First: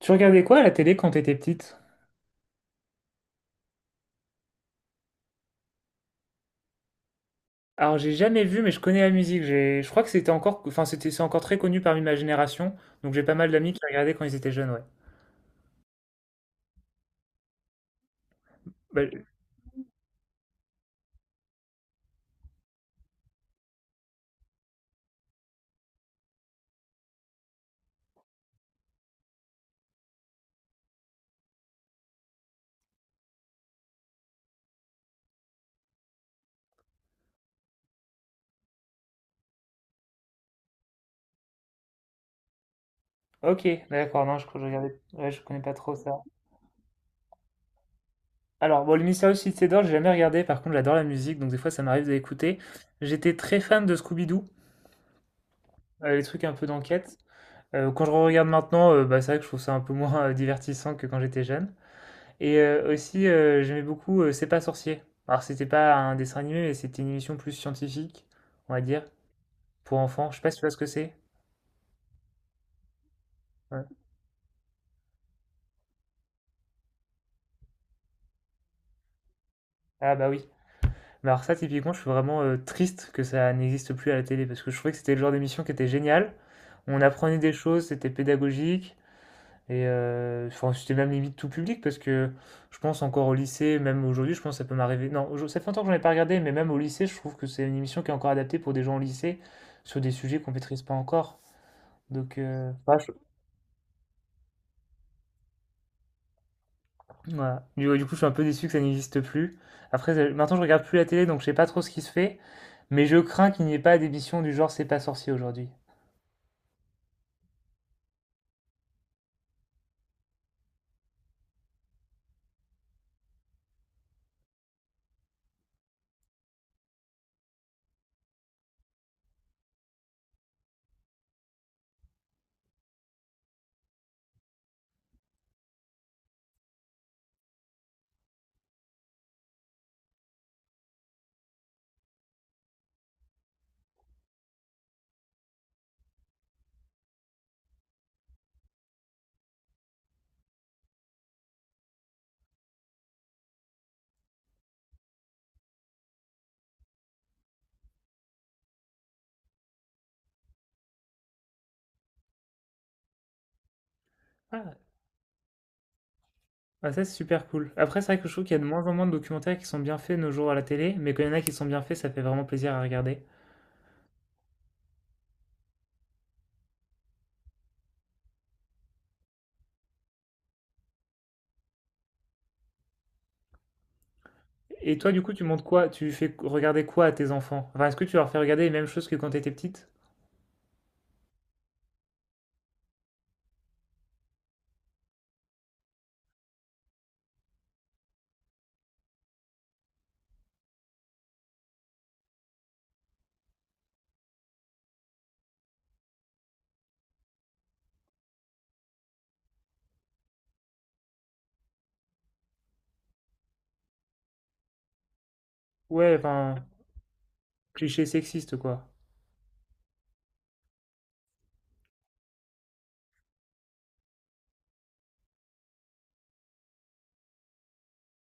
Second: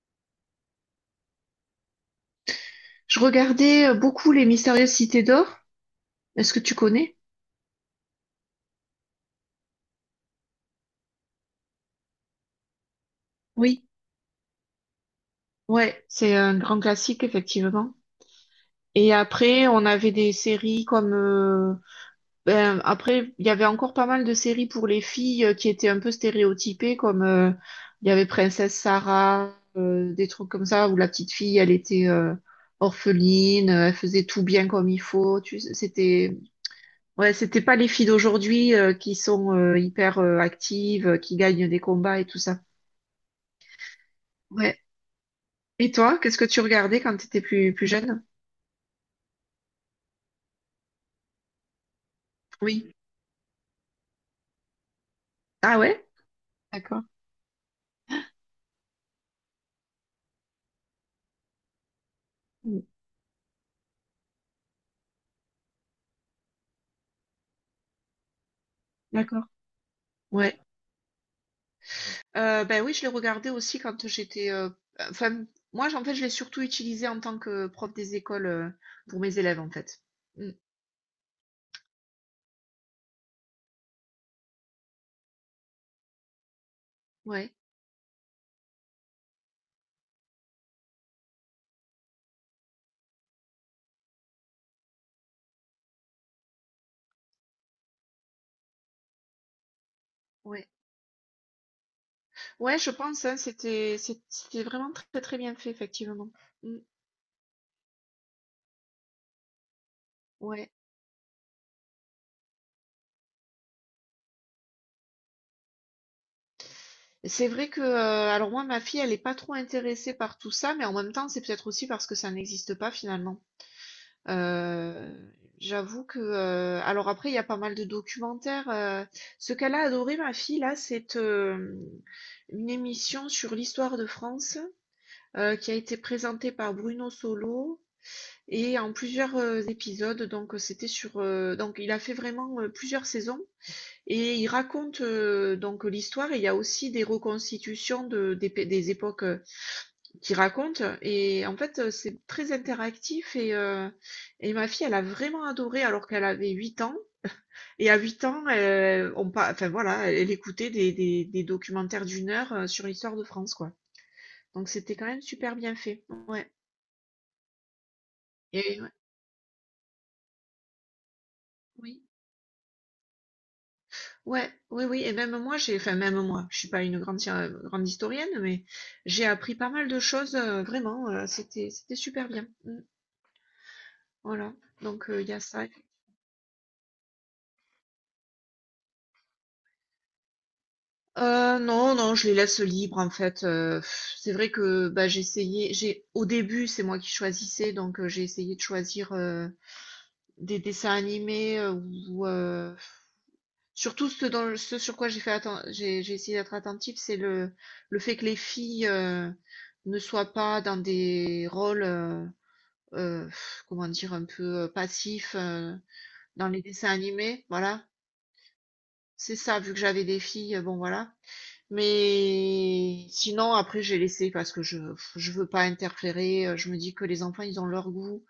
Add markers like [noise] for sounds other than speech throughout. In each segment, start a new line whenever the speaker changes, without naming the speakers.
Tu regardais quoi à la télé quand t'étais petite?
Je regardais beaucoup Les Mystérieuses Cités d'Or. Est-ce que tu connais?
Alors j'ai jamais vu, mais je connais la musique. Je crois que c'était encore, c'est encore très connu parmi ma génération. Donc j'ai pas mal d'amis qui
Oui.
regardaient quand ils étaient jeunes, ouais.
Ouais, c'est un grand classique, effectivement.
Bah,
Et après, on avait des séries comme ben, après, il y avait encore pas mal de séries pour les filles, qui étaient un peu stéréotypées, comme il y avait Princesse Sarah, des trucs comme ça, où la petite fille, elle était orpheline, elle faisait tout bien comme il faut. Tu sais, Ouais, c'était pas les filles d'aujourd'hui, qui sont, hyper, actives, qui gagnent des combats et tout ça.
ok, d'accord. Non, je
Ouais.
regardais, ouais, je connais pas
Et
trop
toi,
ça.
qu'est-ce que tu regardais quand tu étais plus jeune?
Alors bon, le Mystérieux Cité d'Or, j'ai jamais regardé. Par contre, j'adore la musique, donc des fois ça m'arrive de l'écouter.
Oui.
J'étais très fan de Scooby-Doo,
Ah ouais?
les trucs un peu
D'accord.
d'enquête. Quand je regarde maintenant, bah, c'est vrai que je trouve ça un peu moins divertissant que quand j'étais jeune. Et
Mm.
aussi, j'aimais beaucoup C'est pas sorcier. Alors, c'était pas un dessin animé, mais c'était une émission plus scientifique, on va dire,
D'accord.
pour enfants. Je sais pas si
Ouais.
tu vois ce que c'est.
Ben oui, je l'ai regardé aussi
Ouais.
quand j'étais. Enfin, moi, en fait, je l'ai surtout utilisé en tant que prof des écoles, pour mes élèves, en fait.
Ah bah oui.
Mm.
Mais alors ça, typiquement, je suis vraiment triste que ça n'existe plus à la télé, parce que je trouvais que c'était le genre d'émission qui était génial. On apprenait
Ouais,
des choses, c'était pédagogique, et enfin, c'était même limite tout public, parce que je pense encore au lycée, même aujourd'hui, je pense que ça peut m'arriver. Non, ça fait longtemps que j'en ai pas regardé, mais même au lycée, je trouve que c'est une émission qui est encore adaptée pour des gens au lycée, sur des sujets qu'on
ouais.
maîtrise pas encore. Donc,
Ouais, je
bah, je
pense, hein, c'était vraiment très, très bien fait, effectivement. Mm.
voilà. Du Ouais, du coup, je suis un peu déçu que ça n'existe plus. Après, maintenant, je
Ouais.
regarde plus la télé, donc je sais pas trop ce qui se fait, mais je crains qu'il n'y ait pas d'émission du genre «C'est pas sorcier» aujourd'hui.
C'est vrai que, alors moi, ma fille, elle est pas trop intéressée par tout ça, mais en même temps, c'est peut-être aussi parce que ça n'existe pas finalement. Heu, J'avoue que, alors après, il y a pas mal de documentaires. Ce qu'elle a adoré, ma fille là, c'est, une émission sur l'histoire de France, qui a été présentée par Bruno Solo et en plusieurs, épisodes. Donc c'était sur, donc il a fait vraiment, plusieurs saisons, et il raconte, donc l'histoire, et il y a aussi des reconstitutions de des pé des époques, qui raconte. Et en fait, c'est très interactif, et ma fille, elle a vraiment adoré alors qu'elle avait 8 ans. Et à 8 ans, enfin voilà, elle écoutait des documentaires d'1 heure, sur l'histoire de France, quoi. Donc
Ah!
c'était quand même super bien fait. Ouais.
Bah, ça, c'est super cool. Après, c'est vrai que je trouve qu'il y a de
Et,
moins
ouais.
en moins de documentaires qui sont bien faits de nos jours à la télé, mais quand il y en a qui sont bien faits,
Oui.
ça fait vraiment plaisir à regarder.
Ouais, oui, oui. Et même moi, enfin même moi, je suis pas une grande, grande historienne, mais j'ai appris pas mal de choses, vraiment. C'était super bien. Mm. Voilà.
Et
Donc
toi, du
il y
coup,
a
tu montres
ça.
quoi? Tu fais regarder quoi à tes enfants? Enfin, est-ce que tu leur fais regarder les mêmes choses que quand t'étais petite?
Non, non, je les laisse libres en fait. C'est vrai que, bah, j'ai essayé. J'ai Au début, c'est moi qui choisissais, donc j'ai essayé de choisir, des dessins animés, ou surtout ce dans ce sur quoi j'ai essayé d'être attentive, c'est le fait que les filles, ne soient pas dans des rôles, heu, comment dire? Un peu, passifs,
Ouais,
dans les
enfin,
dessins animés, voilà.
cliché sexiste, quoi.
C'est ça, vu que j'avais des filles, bon voilà. Mais sinon, après, j'ai laissé parce que je veux pas interférer. Je me dis que les enfants, ils ont leur goût,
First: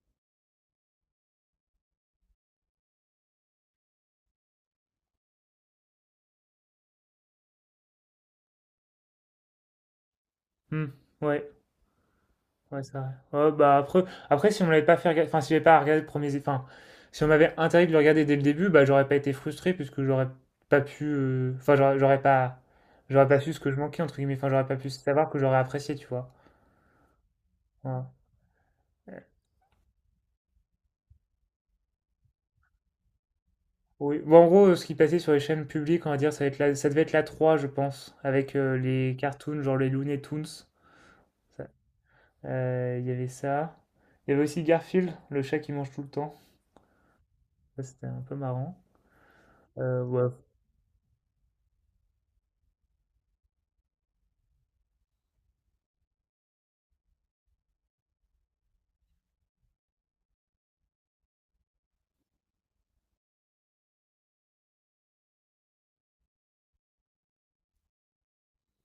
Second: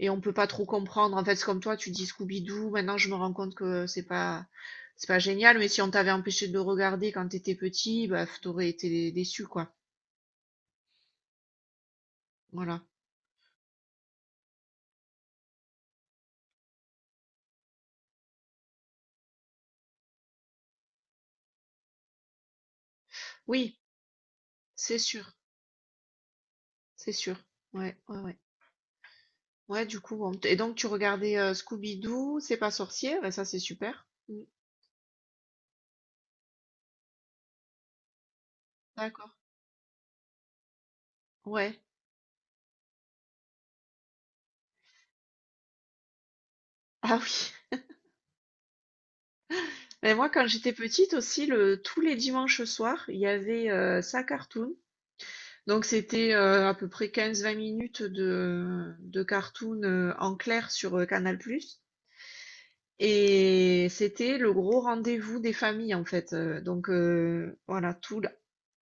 et on peut pas trop comprendre. En fait, c'est comme toi, tu dis Scooby-Doo. Maintenant, je me rends compte que c'est pas génial. Mais si on t'avait empêché de le regarder quand t'étais petit, bah, t'aurais été déçu, quoi.
Hmm, ouais. Ouais,
Voilà.
c'est vrai. Ouais, bah après, si on m'avait pas fait regarder, enfin, si j'avais pas regardé le premier, enfin, si on m'avait interdit de le regarder dès le début, bah, j'aurais pas été frustré puisque j'aurais pas pu, enfin, j'aurais pas, j'aurais pas su ce que je
Oui,
manquais, entre guillemets, enfin, j'aurais pas pu
c'est
savoir
sûr,
que j'aurais apprécié, tu vois.
c'est sûr. Ouais,
Voilà.
ouais, ouais.
Euh,
Ouais, du coup, bon. Et donc, tu regardais, Scooby-Doo, c'est pas sorcier. Bah, ça, c'est super.
Oui.
Mm.
Bon, en gros, ce qui passait sur les chaînes publiques, on va dire, ça devait être la 3 je pense, avec les
D'accord.
cartoons, genre les Looney Tunes. Ça-
Ouais.
Il y avait ça. Il y avait aussi Garfield, le chat qui mange tout le temps.
Ah oui.
Ça, c'était un peu marrant.
Mais moi,
Ouais.
quand j'étais petite aussi, tous les dimanches soirs, il y avait, ça cartoon. Donc, c'était, à peu près 15 20 minutes de cartoon, en clair sur, Canal+. Et c'était le gros rendez-vous des familles, en fait. Donc, voilà,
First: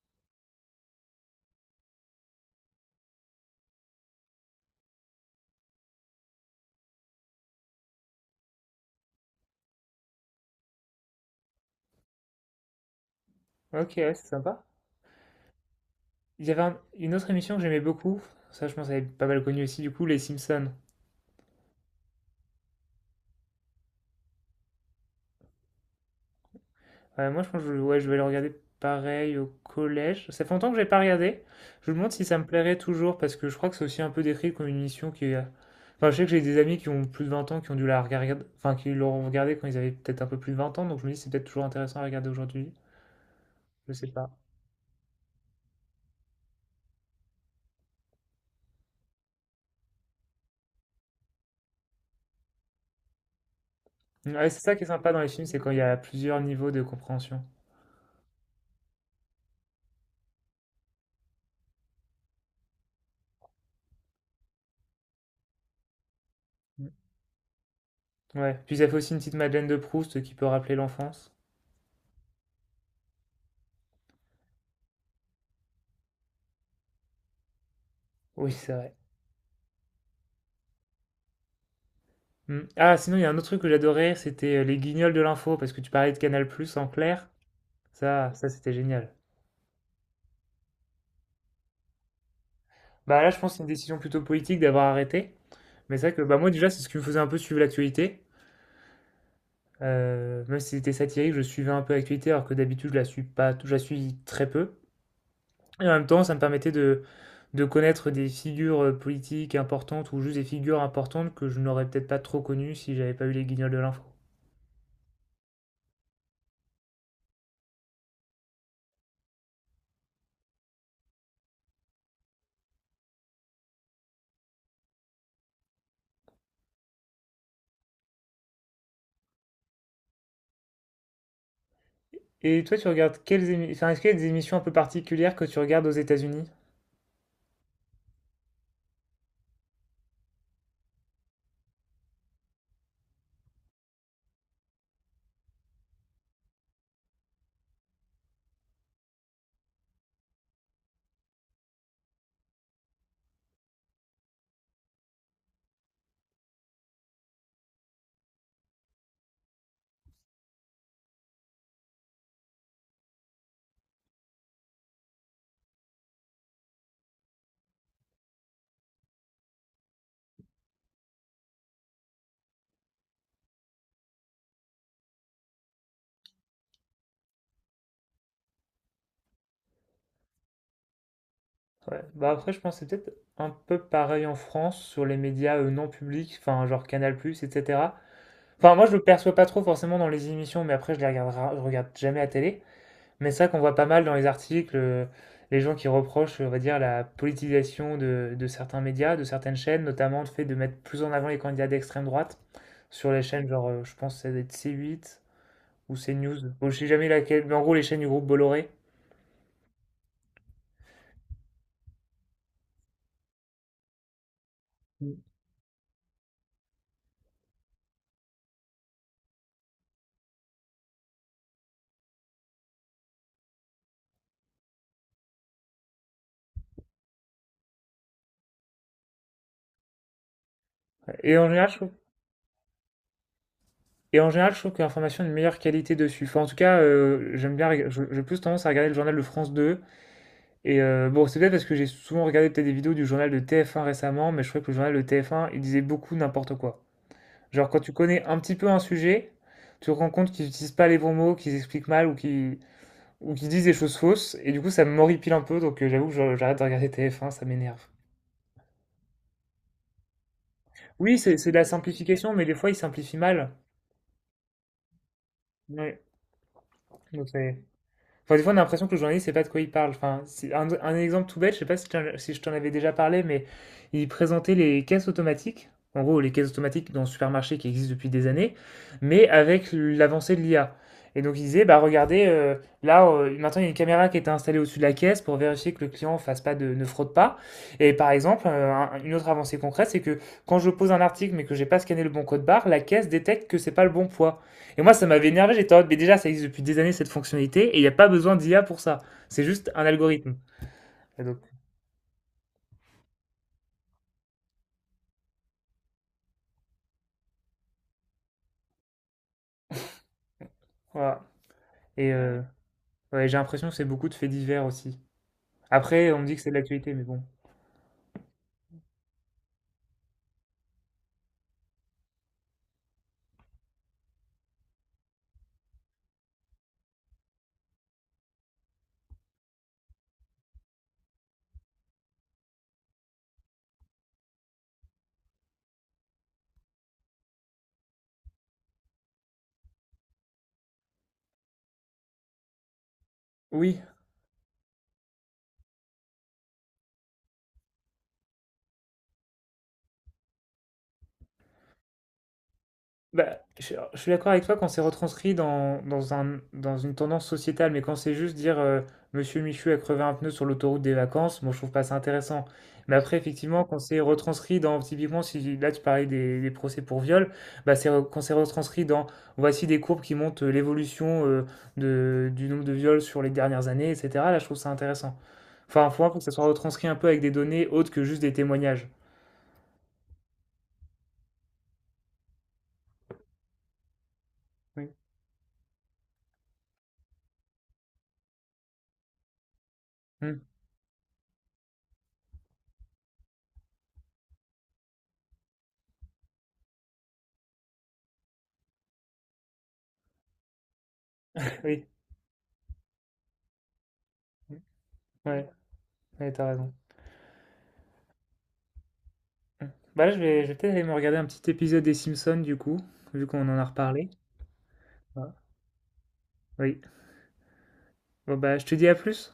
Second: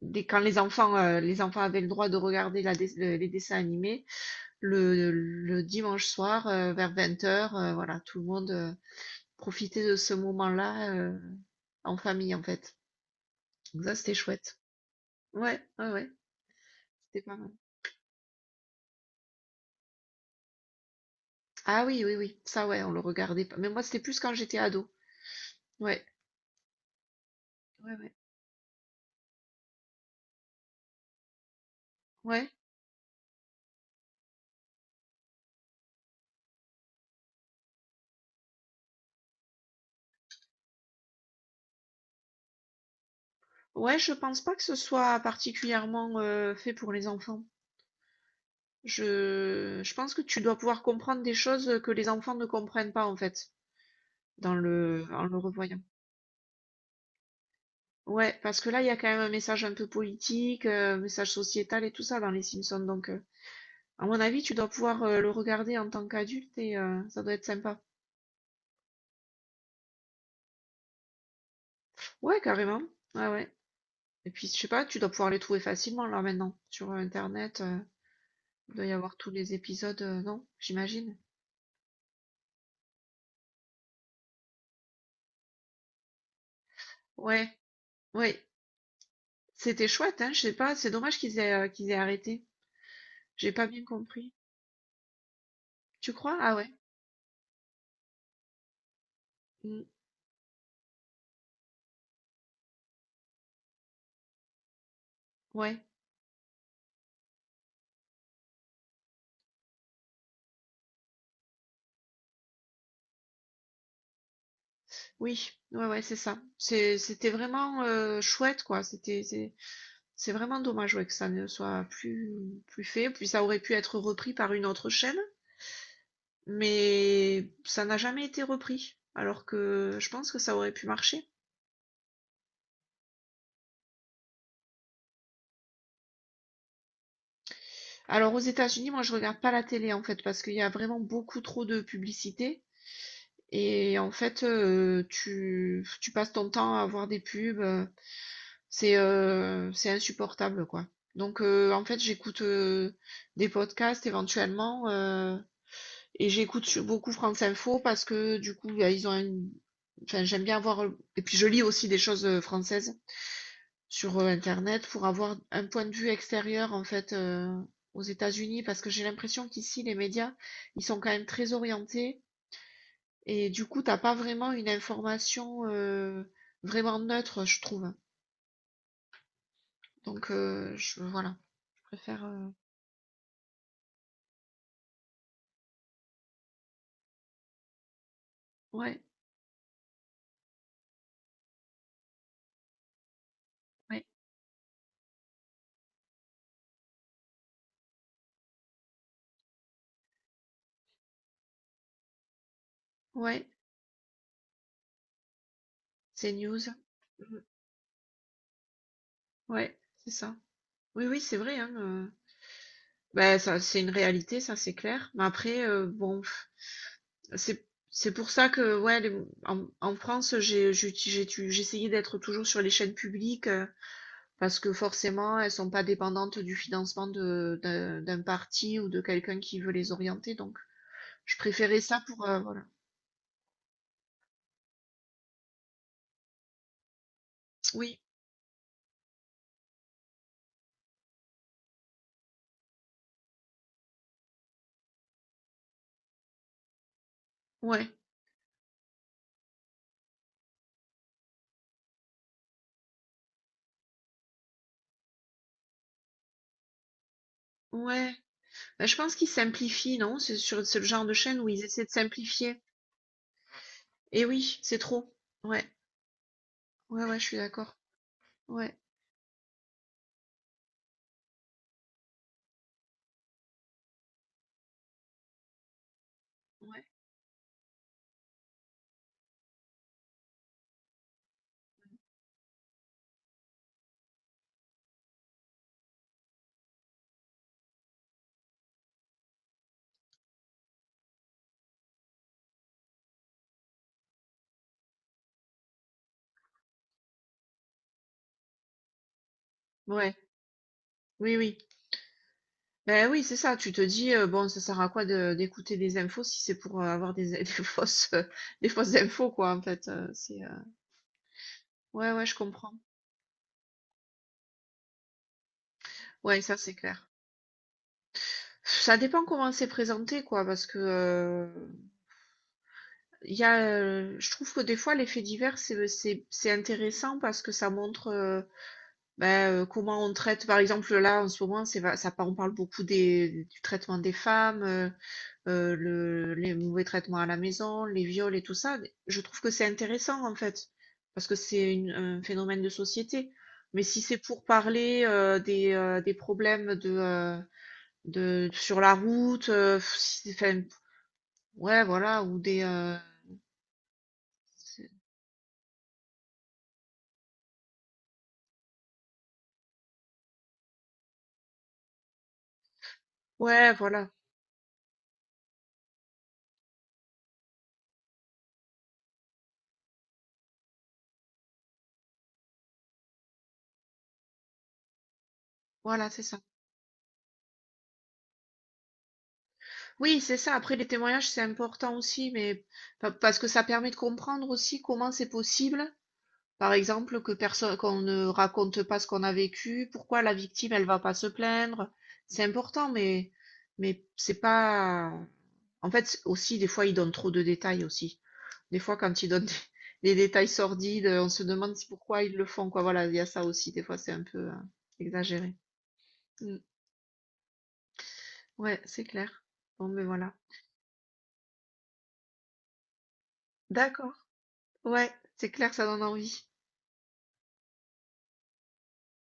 dès, quand les enfants, avaient le droit de regarder les dessins animés, le dimanche soir, vers 20 heures, voilà, tout le monde, profitait de ce moment-là, en famille, en fait. Donc
Ok,
ça,
ouais,
c'était
c'est
chouette.
sympa.
Ouais, ouais, ouais,
Il y avait une
c'était
autre
pas mal.
émission que j'aimais beaucoup, ça je pense elle est pas mal connue aussi du coup, Les Simpsons.
Ah oui, oui, oui, ça, ouais, on le regardait pas. Mais moi, c'était plus quand j'étais ado. Ouais,
Ouais, moi je pense que
ouais,
ouais, je
ouais.
vais le regarder pareil au collège. Ça fait longtemps que j'ai pas regardé. Je me demande si ça me
Ouais,
plairait toujours parce que je crois que c'est aussi un peu décrit comme une émission qui est... Enfin je sais que j'ai des amis qui ont plus de 20 ans qui ont dû la regarder, enfin qui l'ont regardée quand ils avaient peut-être un peu plus de 20 ans, donc je me dis c'est peut-être toujours intéressant à regarder aujourd'hui. Je
ouais,
sais
je
pas.
pense pas que ce soit particulièrement, fait pour les enfants. Je pense que tu dois pouvoir comprendre des choses que les enfants ne comprennent pas, en fait,
Ouais, c'est ça qui est sympa dans
en
les
le
films, c'est quand il y
revoyant.
a plusieurs niveaux de compréhension.
Ouais, parce que là, il y a quand même un message un peu politique, message sociétal et tout ça dans les Simpsons. Donc, à mon avis, tu dois pouvoir, le regarder en tant qu'adulte, et ça doit être sympa.
Ouais, puis ça fait aussi une petite Madeleine de Proust qui peut rappeler l'enfance.
Ouais, carrément. Ouais, ouais. Et puis, je sais pas, tu dois pouvoir les trouver facilement là maintenant sur, internet.
Oui, c'est
Il doit y
vrai.
avoir tous les épisodes, non? J'imagine.
Mm. Ah, sinon, il y a un autre truc que j'adorais, c'était les guignols de l'info, parce que tu parlais de Canal+, en clair.
Ouais,
Ça,
ouais.
ça c'était génial.
C'était chouette, hein. Je sais pas, c'est dommage qu'ils aient arrêté.
Bah là, je
J'ai
pense que c'est
pas
une
bien
décision plutôt
compris.
politique d'avoir arrêté. Mais c'est
Tu
vrai que bah,
crois?
moi,
Ah ouais.
déjà, c'est ce qui me faisait un peu suivre l'actualité.
Mm,
Même si c'était satirique, je suivais un peu l'actualité, alors que d'habitude, je la suis pas, je la suis très peu.
ouais.
Et en même temps, ça me permettait de connaître des figures politiques importantes ou juste des figures importantes que je n'aurais peut-être pas trop connues si j'avais pas eu les guignols de l'info.
Oui. Ouais, ouais, c'est ça. C'était vraiment, chouette, quoi. C'est vraiment dommage, ouais, que ça ne soit plus fait. Puis ça aurait pu être repris par une autre chaîne, mais ça n'a jamais été repris. Alors que je pense que ça aurait pu marcher.
Et toi, tu regardes enfin, est-ce qu'il y a des émissions un peu particulières que tu regardes aux États-Unis?
Alors aux États-Unis, moi je regarde pas la télé en fait, parce qu'il y a vraiment beaucoup trop de publicité, et en fait, tu passes ton temps à voir des pubs. C'est insupportable, quoi. Donc en fait j'écoute, des podcasts éventuellement, et j'écoute beaucoup France Info, parce que du coup bah, ils ont une... enfin j'aime bien voir. Et puis je lis aussi des choses, françaises sur, internet, pour avoir un point de vue extérieur en fait, aux États-Unis, parce que j'ai l'impression qu'ici les médias, ils sont quand même très orientés, et du coup, t'as pas vraiment une information, vraiment neutre, je trouve. Donc je voilà, je
Ouais.
préfère,
Bah après, je pense que c'est peut-être un peu pareil en France sur les médias non publics, enfin genre Canal+, etc. Enfin, moi, je
ouais,
le perçois pas trop forcément dans les émissions, mais après, je regarde jamais à télé. Mais c'est vrai qu'on voit pas mal
ouais,
dans les articles les gens qui reprochent, on va dire, la politisation de certains médias, de certaines chaînes, notamment le fait de mettre plus en avant les candidats d'extrême droite sur les
ouais.
chaînes, genre, je pense que ça doit être C8 ou CNews.
CNews.
Bon, je sais jamais
Mmh.
laquelle, mais en gros, les chaînes du groupe Bolloré.
Ouais, c'est ça. Oui, oui, c'est vrai, hein, bah, ça, c'est une réalité, ça, c'est clair. Mais après, bon. C'est c'est pour ça que ouais, en France, j'ai essayé d'être toujours sur les chaînes publiques, parce que forcément, elles sont pas dépendantes du financement d'un parti ou de quelqu'un qui veut les orienter. Donc, je
Et en général, je
préférais
trouve
ça pour, voilà.
Et en général, je trouve que l'information a une meilleure qualité dessus. Enfin, en tout cas, j'aime bien,
Oui,
j'ai plus tendance à regarder le journal de France 2. Et bon, c'est peut-être parce que j'ai souvent regardé peut-être des vidéos du journal de TF1 récemment, mais je trouvais que le journal de TF1, il disait beaucoup n'importe quoi. Genre, quand
ouais,
tu connais un petit peu un sujet, tu te rends compte qu'ils n'utilisent pas les bons mots, qu'ils expliquent mal ou qu'ils disent des choses fausses. Et du coup, ça m'horripile un peu, donc j'avoue que j'arrête de regarder TF1, ça m'énerve.
ouais. Ben, je pense qu'ils simplifient, non? C'est le genre de
Oui,
chaîne où
c'est de la
ils essaient de
simplification, mais des
simplifier.
fois, ils simplifient mal.
Et oui, c'est trop. Ouais,
Ouais.
ouais, ouais, je
Donc,
suis
c'est-
d'accord.
Enfin, des fois, on a
Ouais,
l'impression que le journaliste ne sait pas de quoi il parle. Enfin, c'est un exemple tout bête, je ne sais pas si je t'en avais déjà parlé, mais il présentait les caisses automatiques. En gros, les caisses
ouais,
automatiques dans le supermarché qui existent depuis des années, mais avec l'avancée de l'IA. Et donc, il disait, bah regardez, là, maintenant, il y a une caméra qui est installée au-dessus de la caisse pour vérifier que le client fasse pas de, ne fraude pas. Et par exemple, une autre avancée concrète, c'est que quand je pose un article mais que j'ai pas scanné le bon code barre, la caisse détecte que c'est pas le bon poids. Et moi, ça m'avait énervé, j'étais en mode, mais déjà, ça existe depuis des années cette fonctionnalité, et il n'y a pas besoin d'IA pour ça. C'est juste un
ouais.
algorithme. Et
Oui,
donc,
oui. Beh, oui, c'est ça, tu te dis: «Bon, ça sert à quoi de d'écouter des infos, si c'est pour, avoir des [laughs] des fausses infos», quoi, en fait,
voilà. Et
ouais, ouais, je comprends.
ouais, j'ai l'impression que c'est beaucoup de faits divers aussi. Après, on me dit que
Ouais,
c'est de
ça, c'est
l'actualité, mais
clair.
bon.
Ça dépend comment c'est présenté, quoi, parce que, je trouve que des fois les faits divers, c'est intéressant parce que ça montre, bah, comment on traite. Par exemple, là, en ce moment, c'est va ça on parle beaucoup des du traitement des femmes, les mauvais traitements à la maison, les viols et tout ça, je trouve que c'est intéressant en fait, parce que c'est un phénomène de société.
Oui,
Mais si c'est pour parler, des problèmes de sur la route, enfin, ouais, voilà, ou
bah, je suis d'accord avec toi quand c'est
c'est-
retranscrit dans un, dans une tendance sociétale, mais quand c'est juste dire Monsieur Michu a crevé un pneu sur l'autoroute des vacances, moi je trouve pas ça intéressant. Mais après, effectivement,
ouais,
quand c'est
voilà,
retranscrit dans, typiquement, si là tu parlais des procès pour viol, bah, quand c'est retranscrit dans voici des courbes qui montrent l'évolution du nombre de viols sur les dernières années, etc. Là, je trouve ça intéressant. Enfin, faut un
voilà,
peu
c'est
que ça
ça.
soit retranscrit un peu avec des données autres que juste des témoignages.
Oui, c'est ça. Après, les témoignages, c'est important aussi, mais parce que ça permet de comprendre aussi
Oui.
comment c'est possible. Par exemple, que personne, qu'on ne raconte pas ce qu'on a vécu. Pourquoi la
Hmm.
victime, elle va pas se plaindre? C'est important, mais c'est pas. En fait, aussi, des fois, ils donnent trop de détails aussi. Des fois, quand ils donnent [laughs] des, détails sordides, on se demande
Oui.
pourquoi ils le font, quoi. Voilà, il y a ça aussi. Des fois, c'est un peu,
Mmh. Ouais,
exagéré.
ouais, t'as
Mm.
raison.
Ouais, c'est clair.
Mmh.
Bon, mais
Bah là,
voilà.
je vais peut-être aller me regarder un petit épisode des Simpsons, du coup, vu qu'on en a reparlé.
D'accord. Ouais,
Ah,
c'est clair, ça donne envie.
oui. Bon, bah, je te dis à plus.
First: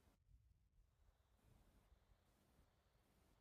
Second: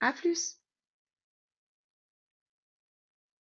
À plus.